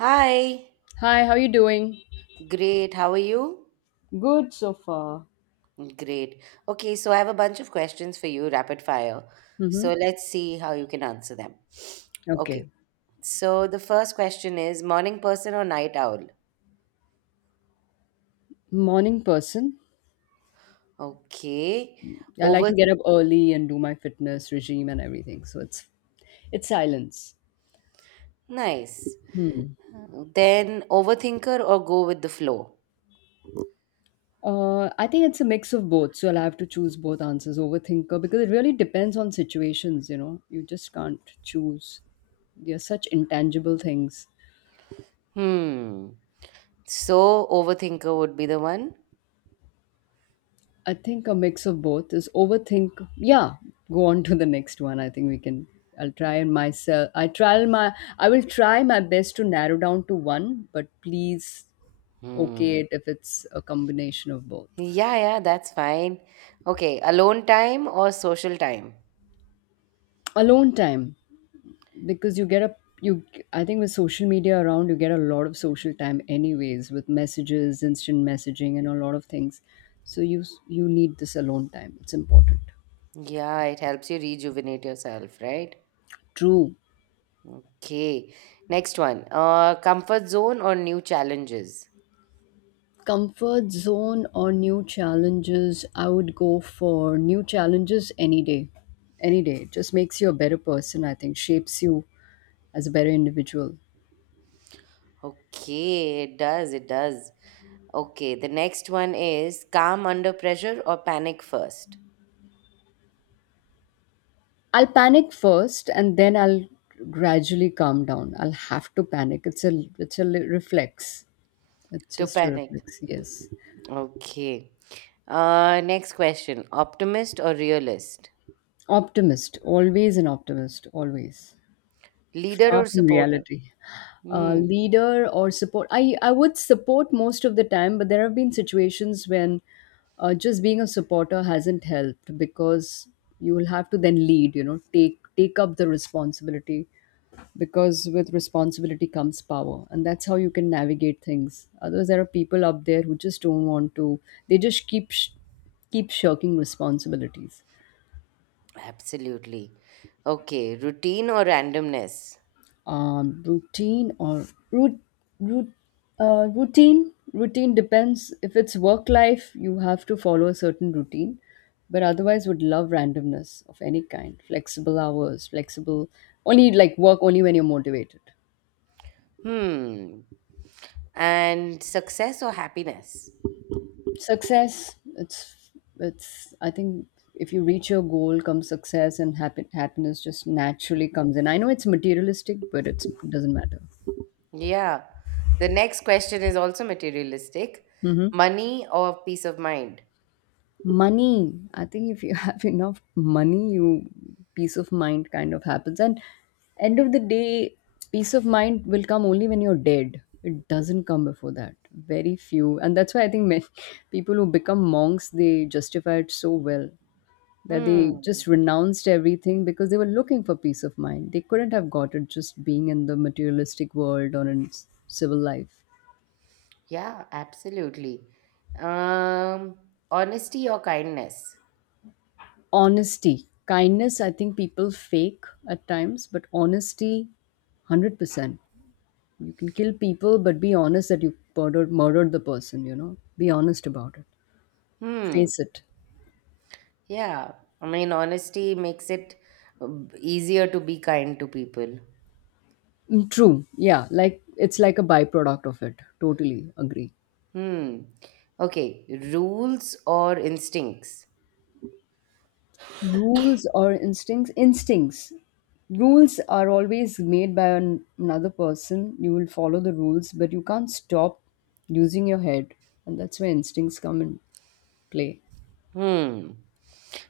Hi, Hi, how you doing? great. How are you? Good so far. Great. Okay, so I have a bunch of questions for you, rapid fire. Mm-hmm. So let's see how you can answer them. Okay. Okay, so the first question is morning person or night owl? Morning person. Okay, I like over to get up early and do my fitness regime and everything. So it's silence. nice. Hmm. Then overthinker or go with the flow? I think it's a mix of both. So I'll have to choose both answers. Overthinker because it really depends on situations. You know, you just can't choose. They're such intangible things. Hmm. So overthinker would be the one? I think a mix of both is overthink. Yeah, go on to the next one. I think we can. I'll try and myself. I trial my. I will try my best to narrow down to one, but please Hmm. okay it if it's a combination of both. Yeah, yeah, that's fine. Okay, alone time or social time? Alone time because you get a you. I think with social media around, you get a lot of social time anyways with messages, instant messaging, and a lot of things. So you need this alone time. It's important. Yeah, it helps you rejuvenate yourself, right? True. Okay. Next one. Comfort zone or new challenges? Comfort zone or new challenges? I would go for new challenges any day. Any day. It just makes you a better person, I think, shapes you as a better individual. Okay, it does, it does. Okay, the next one is calm under pressure or panic first? I'll panic first and then I'll gradually calm down. I'll have to panic. Reflex. It's To just a panic. reflex, yes. Okay. Next question. Optimist or realist? Optimist, always an optimist, always. Leader Far or from supporter? reality. uh, Hmm, leader or support, I would support most of the time, but there have been situations when, just being a supporter hasn't helped, because you will have to then lead, you know, take up the responsibility, because with responsibility comes power, and that's how you can navigate things. Otherwise there are people up there who just don't want to, they just keep sh- keep shirking responsibilities. absolutely. Okay, routine or randomness? Routine or root, root, routine Routine depends. If it's work life, you have to follow a certain routine, but otherwise would love randomness of any kind, flexible hours, flexible, only like work only when you're motivated. Hmm. And success or happiness? Success. It's it's i think if you reach your goal comes success, and happiness just naturally comes in. I know it's materialistic, but it doesn't matter. Yeah. The next question is also materialistic. Hmm. Money or peace of mind? Money. I think if you have enough money, you peace of mind kind of happens. And end of the day, peace of mind will come only when you're dead. It doesn't come before that. Very few, and that's why I think men, people who become monks, they justify it so well that they Hmm. just renounced everything because they were looking for peace of mind. They couldn't have got it just being in the materialistic world or in s- civil life. Yeah, absolutely. Um, Honesty or kindness? Honesty. Kindness, I think people fake at times, but honesty, 100%. You can kill people, but be honest that you murdered the person, you know? Be honest about it. Hmm. Face it. Yeah. I mean, honesty makes it easier to be kind to people. Mm, true. Yeah. Like, it's like a byproduct of it. Totally agree. Hmm. Okay. Rules or instincts? Rules or instincts? Instincts. Rules are always made by an, another person. You will follow the rules, but you can't stop using your head. And that's where instincts come in play. Hmm.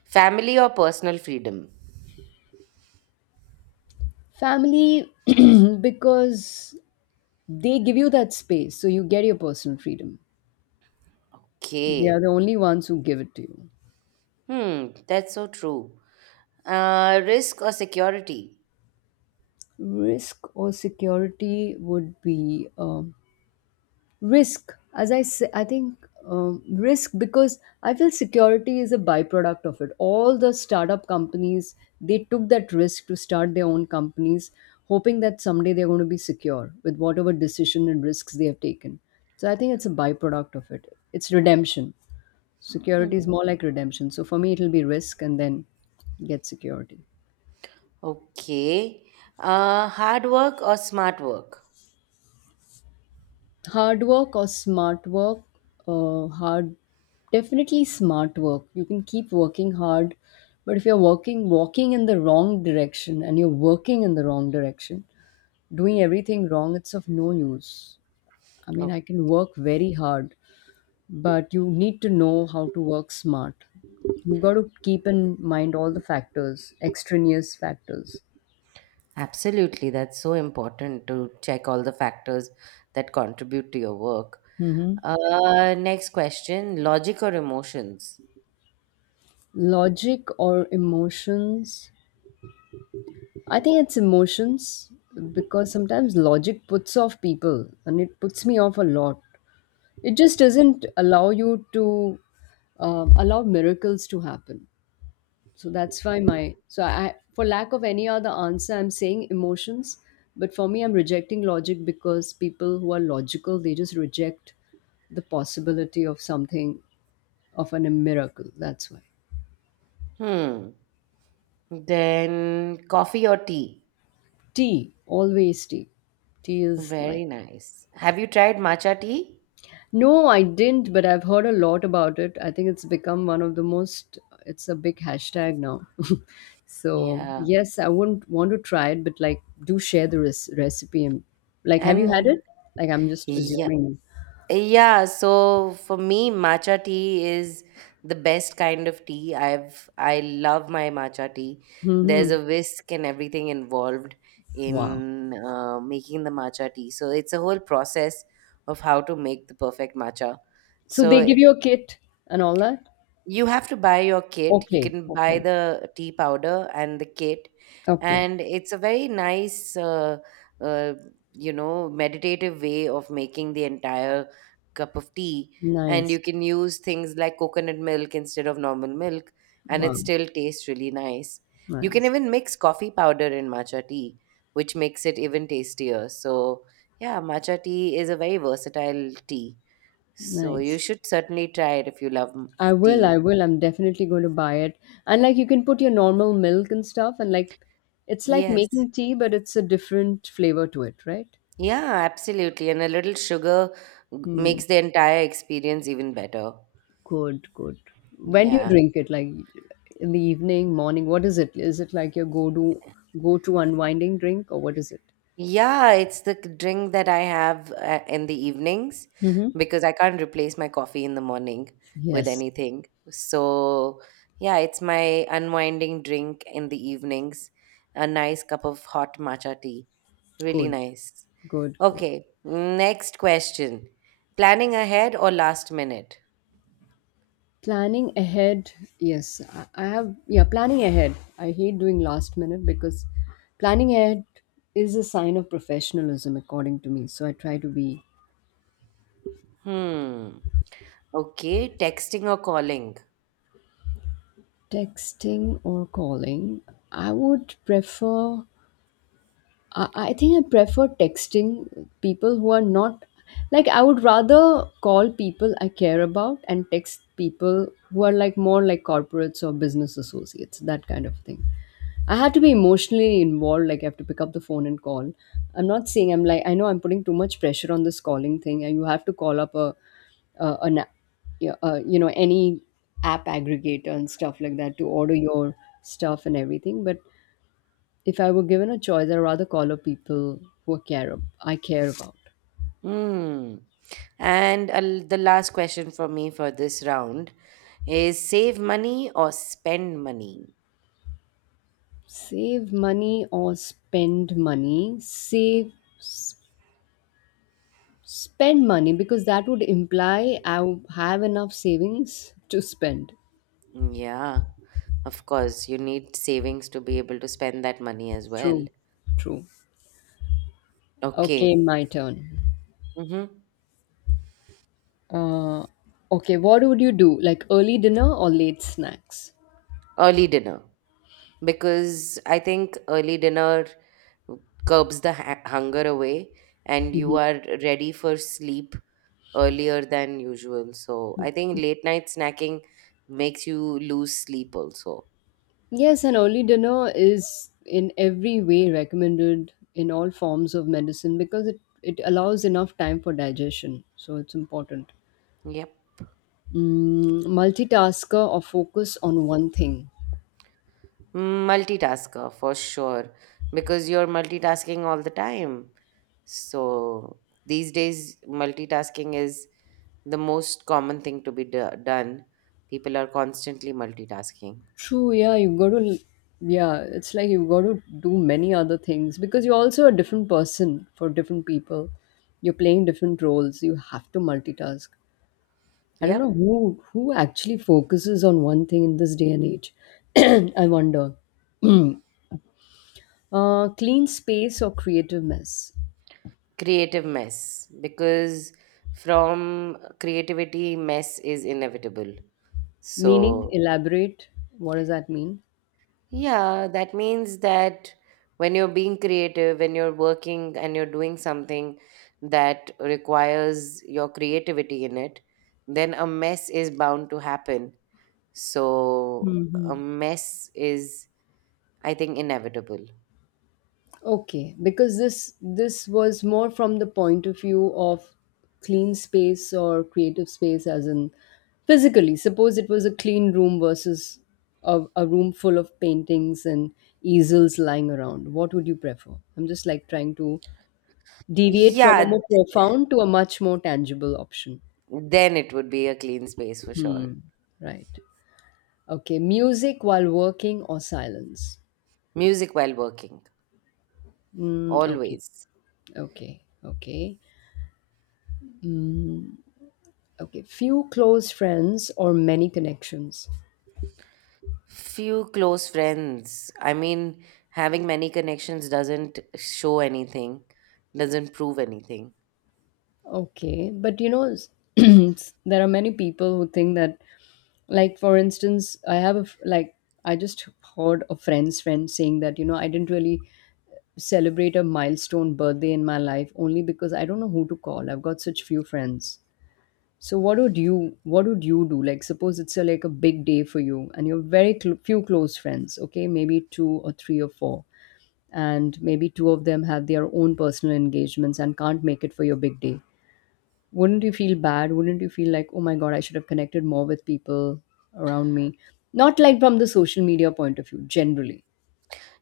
Family or personal freedom? Family, because they give you that space, so you get your personal freedom. They are Okay. the only ones who give it to you. Hmm. That's so true. Risk or security? Risk or security would be risk. As I say, I think risk, because I feel security is a byproduct of it. All the startup companies, they took that risk to start their own companies, hoping that someday they're going to be secure with whatever decision and risks they have taken. So I think it's a byproduct of it. It's redemption. Security is Hmm. more like redemption. So for me, it'll be risk and then get security. Okay. Hard work or smart work? Hard work or smart work? Uh, hard, definitely smart work. You can keep working hard, but if you're working walking in the wrong direction and you're working in the wrong direction, doing everything wrong, it's of no use. I mean, Oh, I can work very hard, but you need to know how to work smart. You've got to keep in mind all the factors, extraneous factors. absolutely. That's so important to check all the factors that contribute to your work. Mhm. Next question, logic or emotions? Logic or emotions? I think it's emotions, because sometimes logic puts off people and it puts me off a lot. It just doesn't allow you to, allow miracles to happen. So that's why my so I, for lack of any other answer, I'm saying emotions. But for me, I'm rejecting logic, because people who are logical, they just reject the possibility of something, of an a miracle. That's why. Hmm. Then coffee or tea? Tea, always tea. Tea is like. Very nice. Have you tried matcha tea? No, I didn't, but I've heard a lot about it. I think it's become one of the most, it's a big hashtag now. So, Yeah. yes, I wouldn't want to try it, but like, do share the recipe. And, like, have you had And it? Like, I'm just yeah. assuming. Yeah, so for me, matcha tea is the best kind of tea. I love my matcha tea. There's Hmm. a whisk and everything involved Wow. in making the matcha tea. So it's a whole process of how to make the perfect matcha. So, they So give you a kit and all that? you have to buy your kit. You Okay, can buy okay, the tea powder and the kit, okay. and it's a very nice, uh, meditative way of making the entire cup of tea. And Nice. you can use things like coconut milk instead of normal milk, and Wow. it still tastes really nice. You can Nice. even mix coffee powder in matcha tea, which makes it even tastier. So, yeah, matcha tea is a very versatile tea. So, you Nice. should certainly try it if you love I will, I tea. will. I'm definitely going to buy it. And like, you can put your normal milk and stuff, and like, it's like Yes. making tea, but it's a different flavor to it, right? Yeah, absolutely. And a little sugar Hmm. makes the entire experience even better. Good, good. When do you Yeah. drink it? Like in the evening, morning? What is it? Is it like your go-to unwinding drink, or what is it? Yeah, it's the drink that I have in the evenings Mm-hmm. because I can't replace my coffee in the morning with Yes. anything. So, yeah, it's my unwinding drink in the evenings. A nice cup of hot matcha tea. Really Good. nice. Good, good. Okay, next question. Planning ahead or last minute? Planning ahead, yes, I have, yeah, planning ahead. I hate doing last minute because planning ahead is a sign of professionalism, according to me. So I try to be. Hmm. Okay, texting or calling? Texting or calling. I would prefer, I think I prefer texting people who are not, like, I would rather call people I care about and text people who are like more like corporates or business associates, that kind of thing. I had to be emotionally involved, like I have to pick up the phone and call. I'm not saying I'm like, I know I'm putting too much pressure on this calling thing, and you have to call up a an a- yeah, you know, any app aggregator and stuff like that to order your stuff and everything, but if I were given a choice, I'd rather call up people who I care, I care about. Hmm. And the last question for me for this round is save money or spend money? Save money or spend money? S- Spend money, because that would imply I have enough savings to spend. Hmm, yeah, of course, you need savings to be able to spend that money as well. True, true. Okay, Okay. my turn. Mm-hmm. Uh, okay, what would you do? Like, early dinner or late snacks? Early dinner. Because I think early dinner curbs the hunger away and you Mhm. are ready for sleep earlier than usual. So I think late night snacking makes you lose sleep also. Yes, and early dinner is in every way recommended in all forms of medicine because it allows enough time for digestion. So it's important. Yep. Mm, multitasker or focus on one thing. Multitasker for sure because you're multitasking all the time. So these days, multitasking is the most common thing to be done. People are constantly multitasking. True, yeah, you've got to, yeah, it's like you've got to do many other things because you're also a different person for different people. You're playing different roles. You have to multitask. I don't know Yep. who actually focuses on one thing in this day and age. I wonder. Clean space or creative mess? Creative mess because from creativity, mess is inevitable. Meaning, So, elaborate. What does that mean? yeah, that means that when you're being creative, when you're working and you're doing something that requires your creativity in it, then a mess is bound to happen. So, a Hmm. mess is, I think, inevitable. Okay, because this was more from the point of view of clean space or creative space, as in physically. Suppose it was a clean room versus a room full of paintings and easels lying around. What would you prefer? I'm just like trying to deviate from a Yeah, more profound to a much more tangible option. then it would be a clean space for sure. Hmm. Right? Okay, music while working or silence? Music while working, Mm, okay, always. okay, okay. Mm, okay, few close friends or many connections. Few close friends. I mean, having many connections doesn't show anything, doesn't prove anything. Okay, but you know, there are many people who think that, like, for instance, I have a, like, I just heard a friend's friend saying that, you know, I didn't really celebrate a milestone birthday in my life only because I don't know who to call. I've got such few friends. So what would you, what would you do? Like, suppose it's a, like a big day for you and you're very few close friends, okay? Maybe two or three or four. And maybe two of them have their own personal engagements and can't make it for your big day. Wouldn't you feel bad? Wouldn't you feel like, "Oh my god, I should have connected more with people around me?" Not like from the social media point of view, generally.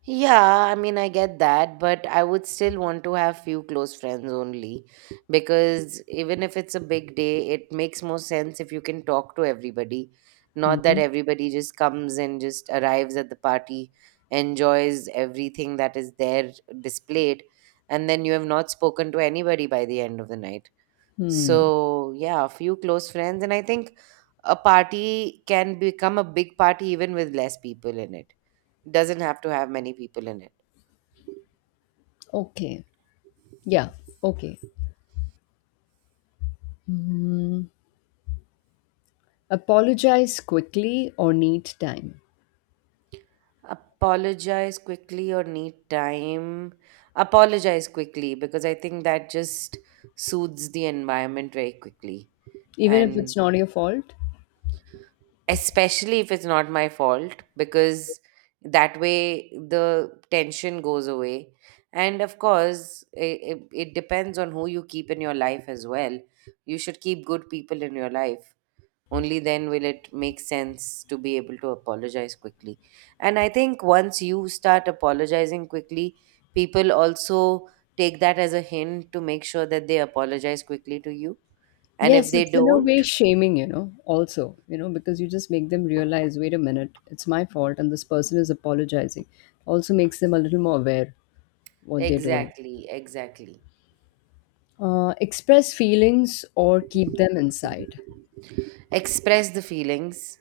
Yeah, I mean, I get that, but I would still want to have few close friends only because even if it's a big day, it makes more sense if you can talk to everybody. Not Hmm. that everybody just comes and just arrives at the party, enjoys everything that is there displayed, and then you have not spoken to anybody by the end of the night. Hmm. So, yeah, a few close friends, and I think a party can become a big party even with less people in it. Doesn't have to have many people in it. Okay. Yeah. Okay. Mm. Apologize quickly or need time. Apologize quickly or need time. Apologize quickly because I think that just soothes the environment very quickly. Even if it's And not your fault, especially if it's not my fault, because that way the tension goes away. And of course, it depends on who you keep in your life as well. You should keep good people in your life. Only then will it make sense to be able to apologize quickly. And I think once you start apologizing quickly, people also take that as a hint to make sure that they apologize quickly to you. And if yes, they it's in a don't, way shaming, you know, also, you know, because you just make them realize, wait a minute, it's my fault, and this person is apologizing. Also makes them a little more aware what they're doing. exactly, exactly. Express feelings or keep them inside. Express the feelings,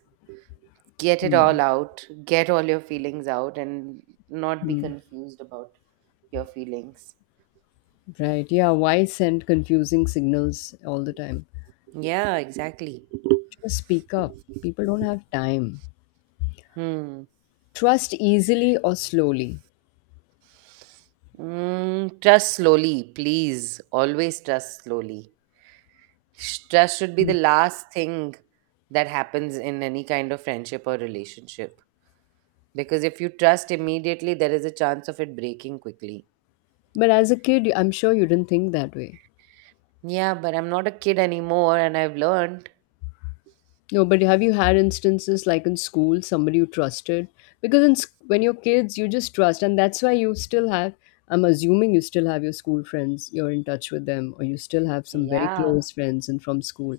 get it all Hmm. out, get all your feelings out, and not be Hmm. confused about your feelings. Right. Yeah. Why send confusing signals all the time? Yeah, exactly. Just speak up. People don't have time. Hmm. Trust easily or slowly. Trust slowly, please. Always trust slowly. Trust should be the last thing that happens in any kind of friendship or relationship. Because if you trust immediately, there is a chance of it breaking quickly. But as a kid, I'm sure you didn't think that way. Yeah, but I'm not a kid anymore and I've learned. No, but have you had instances like in school, somebody you trusted? Because when you're kids, you just trust, and that's why you still have, I'm assuming you still have your school friends, you're in touch with them, or you still have some very Yeah. close friends and from school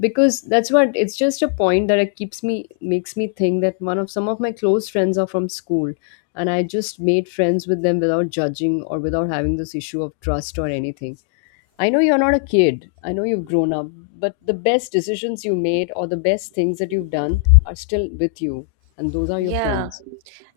because that's what it's just a point that it keeps me makes me think that one of some of my close friends are from school, and I just made friends with them without judging or without having this issue of trust or anything. I know you're not a kid, I know you've grown up, but the best decisions you made or the best things that you've done are still with you, and those are your Yeah. friends.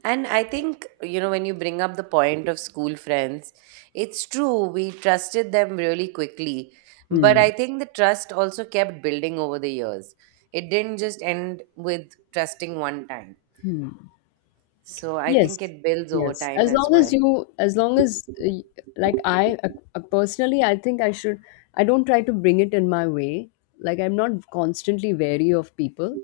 And I think, when you bring up the point of school friends, it's true, we trusted them really quickly. But I Hmm. think the trust also kept building over the years. It didn't just end with trusting one time. So I think Yes, it builds over yes. time as well. As long as like I personally, I think I should. I don't try to bring it in my way. Like I'm not constantly wary of people.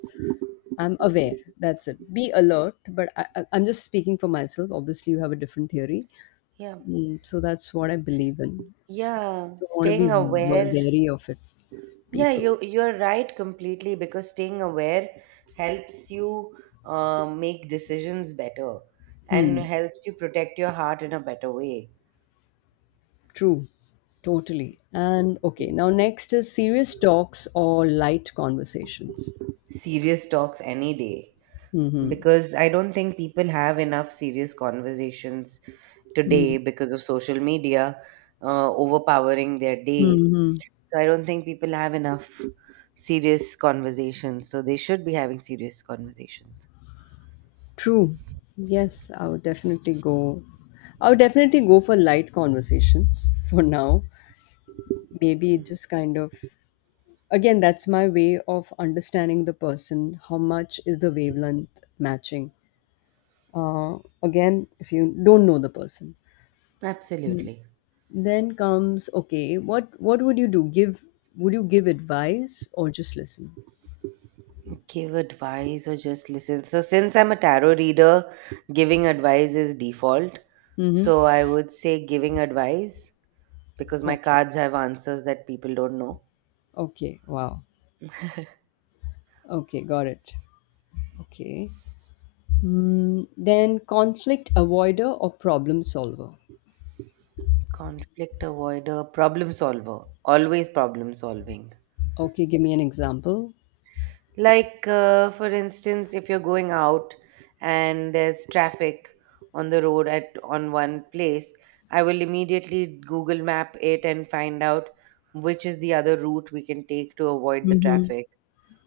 I'm aware. That's it. Be alert. But I'm just speaking for myself. Obviously, you have a different theory. Yeah. So that's what I believe in. S- Yeah. Don't want to be Staying aware. wary of it, Yeah, people. you're right completely because staying aware helps you make decisions better and Hmm. helps you protect your heart in a better way. True. Totally. And okay. Now next is serious talks or light conversations. Serious talks any day Mm-hmm. because I don't think people have enough serious conversations Mm-hmm. today because of social media overpowering their day. Mm-hmm. So I don't think people have enough serious conversations. So they should be having serious conversations. True. Yes, I would definitely go. I would definitely go for light conversations for now. Maybe it just kind of, again, that's my way of understanding the person. How much is the wavelength matching? Again, if you don't know the person, mm, Absolutely. then comes okay. What would you do? Give Would you give advice or just listen? Give advice or just listen. So, since I'm a tarot reader, giving advice is default. Mm-hmm. So, I would say giving advice because my Okay. cards have answers that people don't know. Okay. Wow. Okay. Got it. Okay. Mm, then conflict avoider or problem solver. Conflict avoider, problem solver, always problem solving. Okay, give me an example. Like, for instance, if you're going out and there's traffic on the road at on one place, I will immediately Google Map it and find out which is the other route we can take to avoid the Hmm. traffic.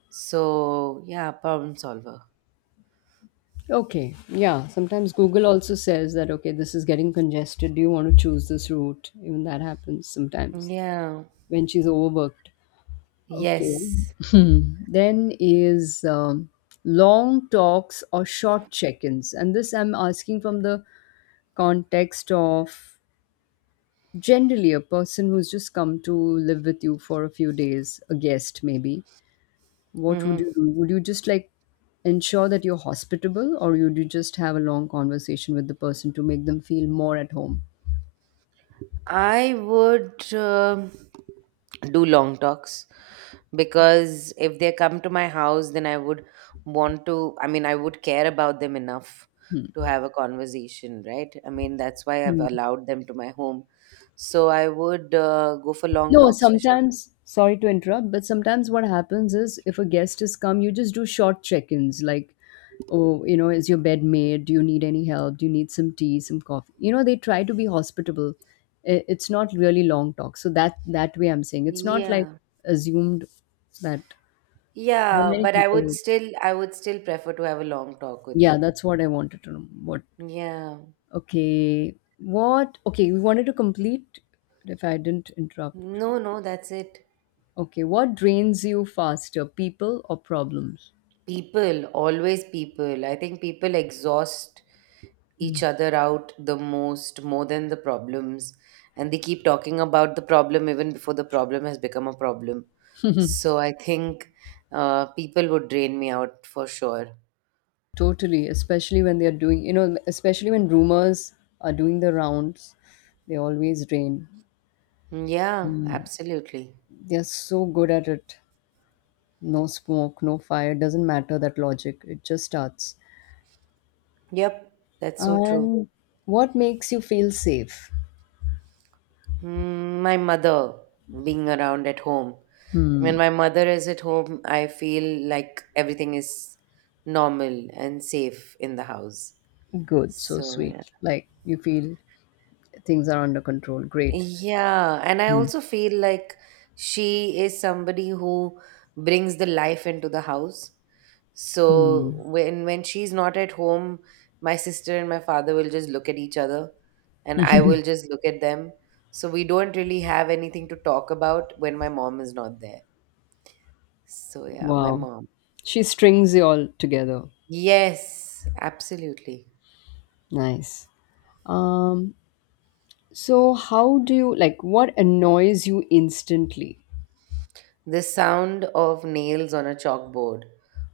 So, yeah, problem solver. Okay, yeah. Sometimes Google also says that, okay, this is getting congested. Do you want to choose this route? Even that happens sometimes Yeah. when she's overworked. Okay. Yes. Hmm. Then is long talks or short check ins. And this I'm asking from the context of generally a person who's just come to live with you for a few days, a guest maybe. What would Hmm. you do? Would you just like ensure that you're hospitable, or would you just have a long conversation with the person to make them feel more at home? I would do long talks because if they come to my house, then I would want to, I mean, I would care about them enough to have a conversation, right? I mean, that's why I've Hmm. allowed them to my home. So I would go for long No, talks for sure. sometimes, sorry to interrupt, but sometimes what happens is if a guest has come, you just do short check ins like, oh, you know, is your bed made? Do you need any help? Do you need some tea, some coffee? You know, they try to be hospitable. It's not really long talk. So that way I'm saying it's not like Yeah. assumed that, you know, Yeah, many but i people would would. still i would still prefer to have a long talk with Yeah, them. that's what I wanted to know. What? Yeah. Okay. What? Okay, we wanted to complete if I didn't interrupt. No, no, that's it. Okay, what drains you faster, people or problems? People, always people. I think people exhaust each other out the most, more than the problems. And they keep talking about the problem even before the problem has become a problem. So I think, people would drain me out for sure. Totally, especially when they're doing, you know, especially when rumors are doing the rounds, they always drain. Mm, yeah, absolutely. They're so good at it. No smoke, no fire, doesn't matter that logic. It just starts. Yep, that's so true. And what makes you feel safe? My mother being around at home. When Hmm, my mother is at home, I feel like everything is normal and safe in the house. good, so So sweet. yeah. Like you feel things are under control. Great. Yeah, and I Hmm. also feel like she is somebody who brings the life into the house. So Hmm. when she's not at home, my sister and my father will just look at each other and I will just look at them. So we don't really have anything to talk about when my mom is not there. So yeah, my Wow. mom. She strings you all together. Yes, absolutely. Nice. Um, so how do you like what annoys you instantly? The sound of nails on a chalkboard.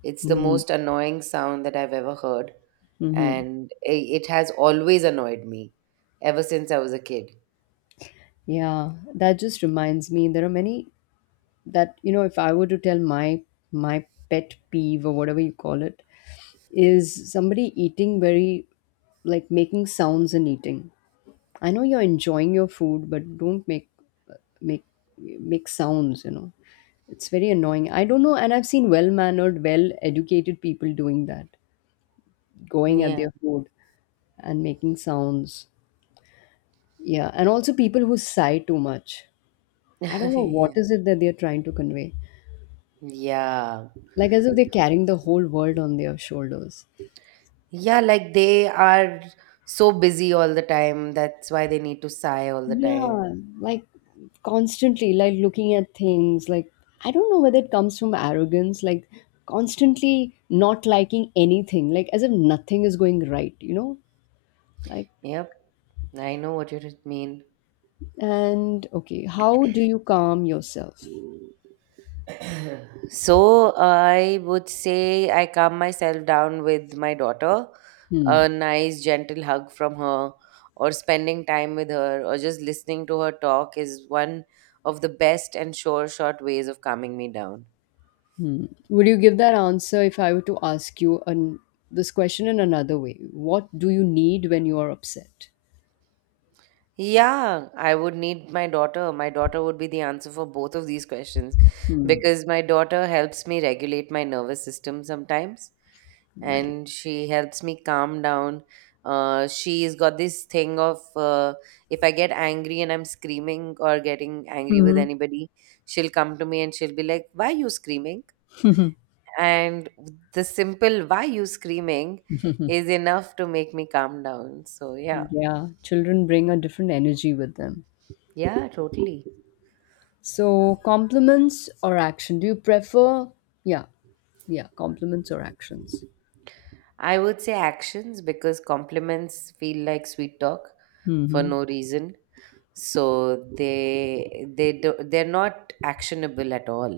It's the Mm-hmm. most annoying sound that I've ever heard, and it has always annoyed me ever since I was a kid. Yeah, that just reminds me there are many that, you know, if I were to tell my pet peeve or whatever you call it, is somebody eating very, like making sounds and eating. I know you're enjoying your food, but don't make make sounds, you know. It's very annoying. I don't know, and I've seen well-mannered, well-educated people doing that, going at Yeah. their food and making sounds. Yeah, and also people who sigh too much. I don't know what Yeah. is it that they're trying to convey. Yeah. Like as if they're carrying the whole world on their shoulders. Yeah, like they are so busy all the time. That's why they need to sigh all the time. Yeah, like constantly, like looking at things, like I don't know whether it comes from arrogance, like constantly not liking anything, like as if nothing is going right, you know? Like, Yep. I know what you mean. and okay, how do you calm yourself? So I would say I calm myself down with my daughter, Hmm. a nice gentle hug from her, or spending time with her, or just listening to her talk is one of the best and sure shot ways of calming me down. Hmm. Would you give that answer if I were to this question in another way? What do you need when you are upset? Yeah, I would need my daughter. My daughter would be the answer for both of these questions because my daughter helps me regulate my nervous system sometimes Nice. and she helps me calm down. She's got this thing of if I get angry and I'm screaming or getting angry with Hmm. anybody, she'll come to me and she'll be like, "Why are you screaming?" And the simple why you screaming is enough to make me calm down. So, yeah, Yeah, children bring a different energy with them. yeah, totally. So, compliments or action? Do you prefer? Yeah, yeah, compliments or actions. I would say actions because compliments feel like sweet talk for Hmm. no reason. So they do, they're not actionable at all.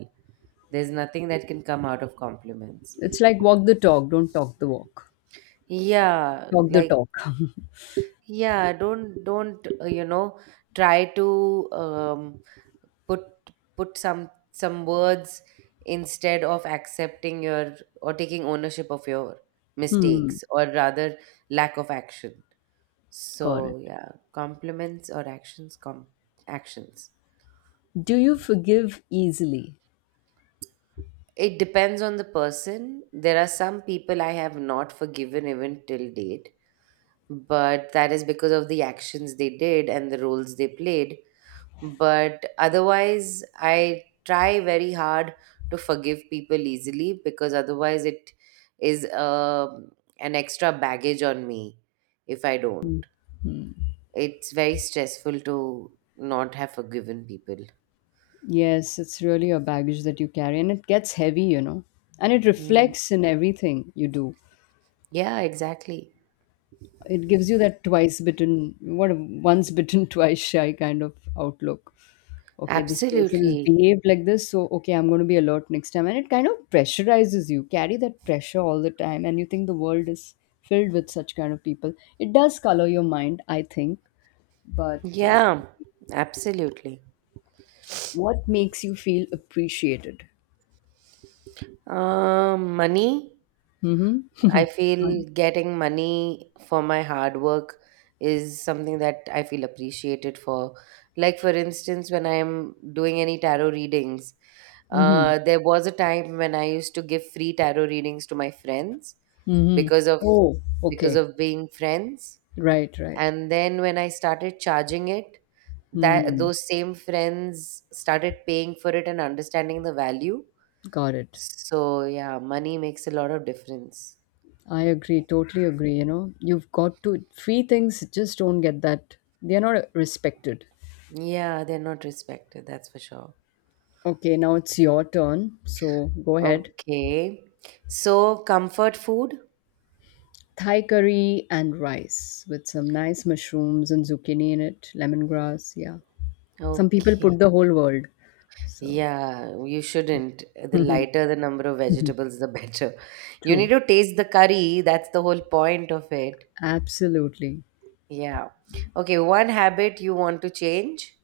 There's nothing that can come out of compliments. It's like walk the talk, don't talk the walk. Yeah, Talk the like, talk. yeah, don't try to put put some words instead of accepting your or taking ownership of your Hmm, mistakes, or rather lack of action. got it. So yeah, compliments or actions, actions. Do you forgive easily? It depends on the person. There are some people I have not forgiven even till date, but that is because of the actions they did and the roles they played. But otherwise, I try very hard to forgive people easily because otherwise it is an extra baggage on me if I don't. It's very stressful to not have forgiven people. Yes, it's really a baggage that you carry, and it gets heavy, you know, and it Hmm. reflects in everything you do. Yeah, exactly. It gives you that twice bitten what a once bitten twice shy kind of outlook. Okay, this person is Absolutely. behaved like this, so okay, I'm going to be alert next time, and it kind of pressurizes you, carry that pressure all the time, and you think the world is filled with such kind of people. It does color your mind, I think, but uh, Yeah, absolutely. what makes you feel appreciated? Money, Mm-hmm. I feel getting money for my hard work is something that I feel appreciated for. Like, for instance, when I'm doing any tarot readings, Mm-hmm. There was a time when I used to give free tarot readings to my friends Mm-hmm. because of Oh, because okay. of being friends. Right, right. And then when I started charging it, that Hmm. those same friends started paying for it and understanding the value. Got it. So yeah, money makes a lot of difference. I agree, totally agree. You know, you've got to, free things just don't get that, they're not respected. Yeah, they're not respected, that's for sure. Okay, now it's your turn. So go ahead. Okay. So comfort food? Thai curry and rice with some nice mushrooms and zucchini in it, lemongrass. Yeah. Some people Okay. put the whole world. So Yeah, you shouldn't. The lighter the number of vegetables, the better. You true. need to taste the curry. That's the whole point of it. Absolutely. Yeah. Okay, one habit you want to change?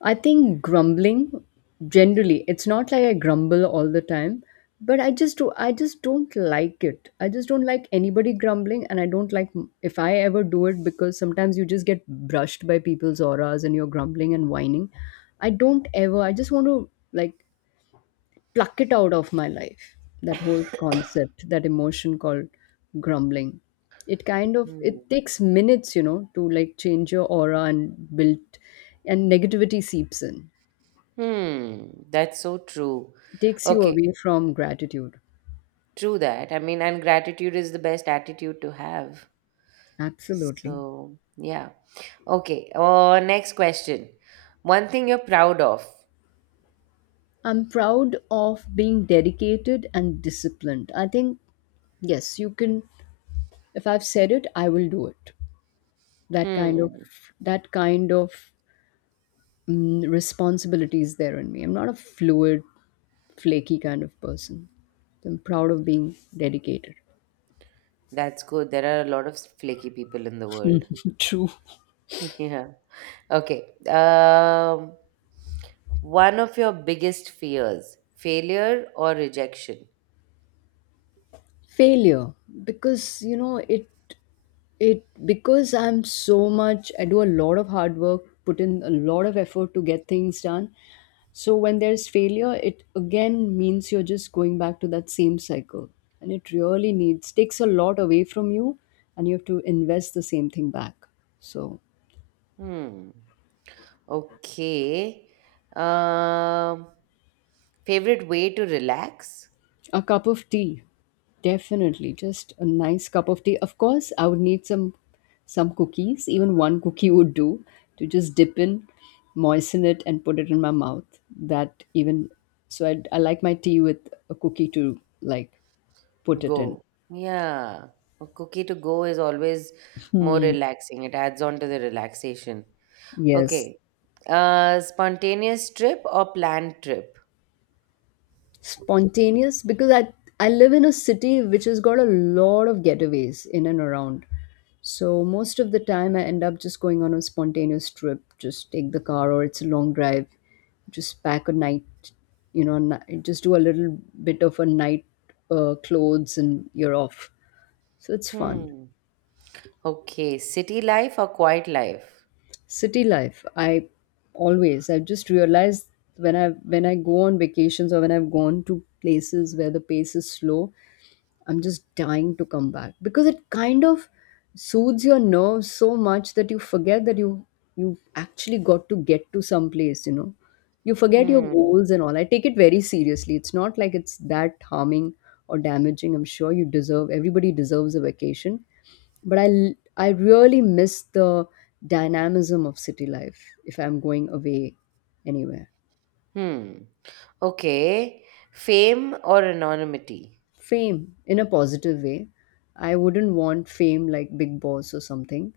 I think grumbling. Generally it's not like I grumble all the time, but I just don't like it. I just don't like anybody grumbling, and I don't like if I ever do it, because sometimes you just get brushed by people's auras and you're grumbling and whining. I don't ever I just want to like pluck it out of my life. That whole concept, that emotion called grumbling. It kind of Hmm. it takes minutes, you know, to like change your aura and build, and negativity seeps in. Hmm, that's so true. Takes you Okay, away from gratitude. true that. I mean, and gratitude is the best attitude to have. Absolutely. So, yeah. Okay. Next question. One thing you're proud of. I'm proud of being dedicated and disciplined. I think, yes, you can, if I've said it, I will do it. That kind of, Hmm. that kind of responsibility is there in me. I'm not a fluid, flaky kind of person. I'm proud of being dedicated. That's good. There are a lot of flaky people in the world. Yeah. Okay. One of your biggest fears, failure or rejection? Failure, because, you know, because I'm so much, I do a lot of hard work, put in a lot of effort to get things done. So when there's failure, it again means you're just going back to that same cycle. And it really needs takes a lot away from you, and you have to invest the same thing back. So Hmm. Okay. Um, Favorite way to relax? a cup of tea, definitely. Just a nice cup of tea. Of course, I would need some cookies. Even one cookie would do, to just dip in, moisten it and put it in my mouth. That even, so I like my tea with a cookie to like put it in. Go. Yeah. A cookie to go is always more Hmm. relaxing. It adds on to the relaxation. Yes. Okay. Spontaneous trip or planned trip? Spontaneous, because I live in a city which has got a lot of getaways in and around. So most of the time I end up just going on a spontaneous trip, just take the car, or it's a long drive, just pack a night, you know, just do a little bit of a night, clothes and you're off. So it's fun. Hmm. Okay. City life or quiet life? City life. I've just realized, when I go on vacations or when I've gone to places where the pace is slow, I'm just dying to come back because it kind of soothes your nerves so much that you forget that you actually got to get to some place, you know. You forget your Hmm. goals and all. I take it very seriously. It's not like it's that harming or damaging. I'm sure you deserve everybody deserves a vacation, but I really miss the dynamism of city life if I'm going away anywhere. Hmm. Okay. Fame or anonymity? Fame in a positive way. I wouldn't want fame like Big Boss or something.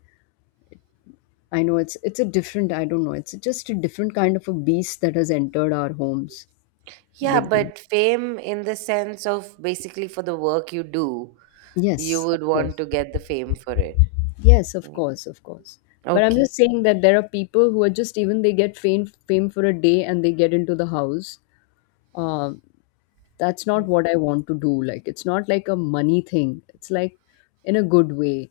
I know it's a different, I don't know. It's just a different kind of a beast that has entered our homes. Yeah, Big beast. but fame in the sense of basically for the work you do, you Yes, of would course. want to get the fame for it. Yes, of course, of course. But I'm just Okay. saying that there are people who are just, even they get fame for a day and they get into the house. Um, that's Hmm. not what I want to do. Like it's not like a money thing. It's like in a good way,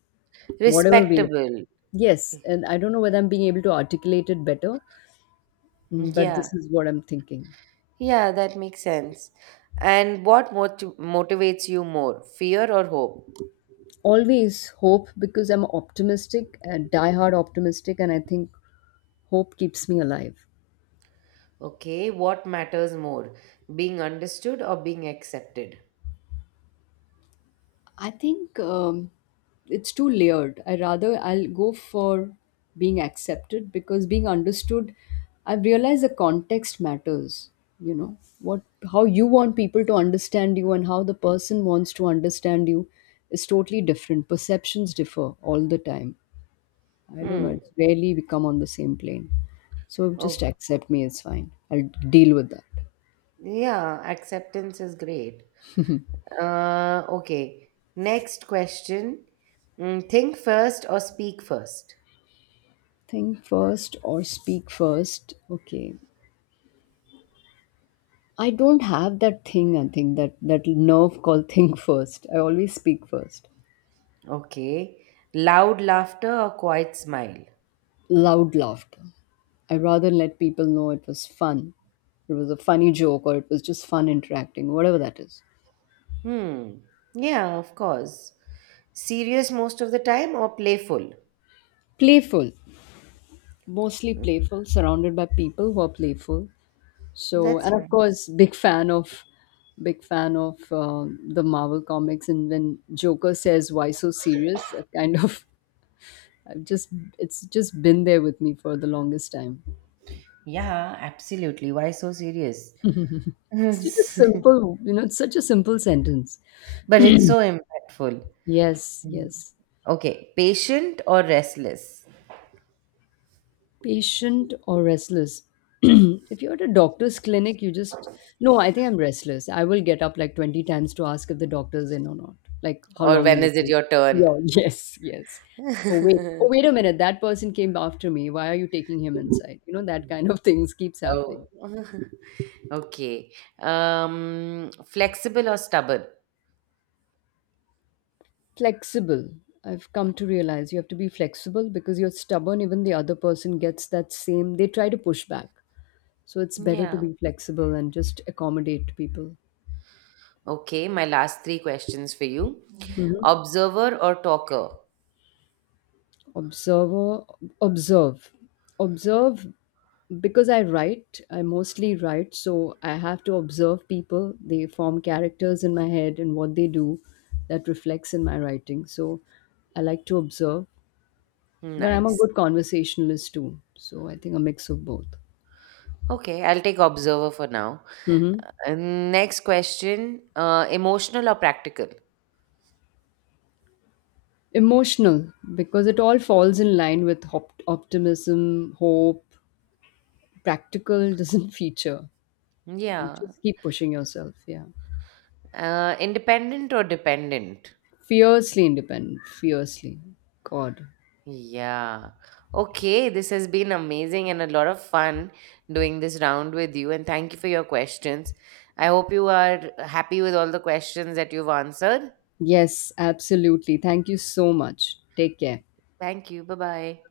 whatever way. Respectable. Yes, and I don't know whether I'm being able to articulate it better, mm, but Yeah. this is what I'm thinking. Yeah, that makes sense. And what motivates you more, fear or hope? Always hope, because I'm optimistic, a diehard optimistic, and I think hope keeps me alive. Okay, what matters more, being understood or being accepted? I think it's too layered. I'll go for being accepted, because being understood, I've realized the context matters. You know what, how you want people to understand you and how the person wants to understand you is totally different. Perceptions differ all the time. I don't know. Hmm. It's rarely we come on the same plane. So just Oh, accept me. It's fine. I'll deal with that. yeah, acceptance is great. Okay, next question. Think first or speak first? Think first or speak first. Okay. I don't have that thing. I think that nerve called think first. I always speak first. Okay, loud laughter or quiet smile? Loud laughter. I rather let people know it was fun. It was a funny joke or it was just fun interacting. Whatever that is. Hmm. Yeah, of course. Serious most of the time or playful? Playful. Mostly Mm, playful. Surrounded by people who are playful. So, and That's of nice. course, big fan of the Marvel comics. And when Joker says, "Why so serious?" I've kind of I've just, it's just been there with me for the longest time. Yeah, absolutely. Why so serious? It's such a simple, you know, it's such a simple sentence. But it's so impactful. Yes, Mm. yes. Okay, patient or restless? Patient or restless? If you're at a doctor's clinic, you just no. I think I'm restless. I will get up like 20 times to ask if the doctor's in or not. Like, how Or long will when it is it be? your turn? Yeah. Yes. Yes. Oh wait. Oh wait a minute. That person came after me. Why are you taking him inside? You know that kind of things keeps happening. Oh, okay. Flexible or stubborn? Flexible. I've come to realize you have to be flexible because you're stubborn. Even the other person gets that same. They try to push back. So it's better to Yeah. be flexible and just accommodate people. Okay, my last three questions for you. Mm-hmm. Observer or talker? Observer. Observe. Observe, because I write, I mostly write, so I have to observe people. They form characters in my head, and what they do, that reflects in my writing. So I like to observe. But I'm a Nice. good conversationalist too, so I think a mix of both. Okay, I'll take observer for now. Hmm. And next question, emotional or practical? Emotional, because it all falls in line with optimism, hope. Practical doesn't feature. You Yeah. just keep pushing yourself. Yeah. Independent or dependent? Fiercely independent. Fiercely. God. Yeah. Okay, this has been amazing and a lot of fun doing this round with you. And thank you for your questions. I hope you are happy with all the questions that you've answered. Yes, absolutely. Thank you so much. Take care. Thank you. Bye bye.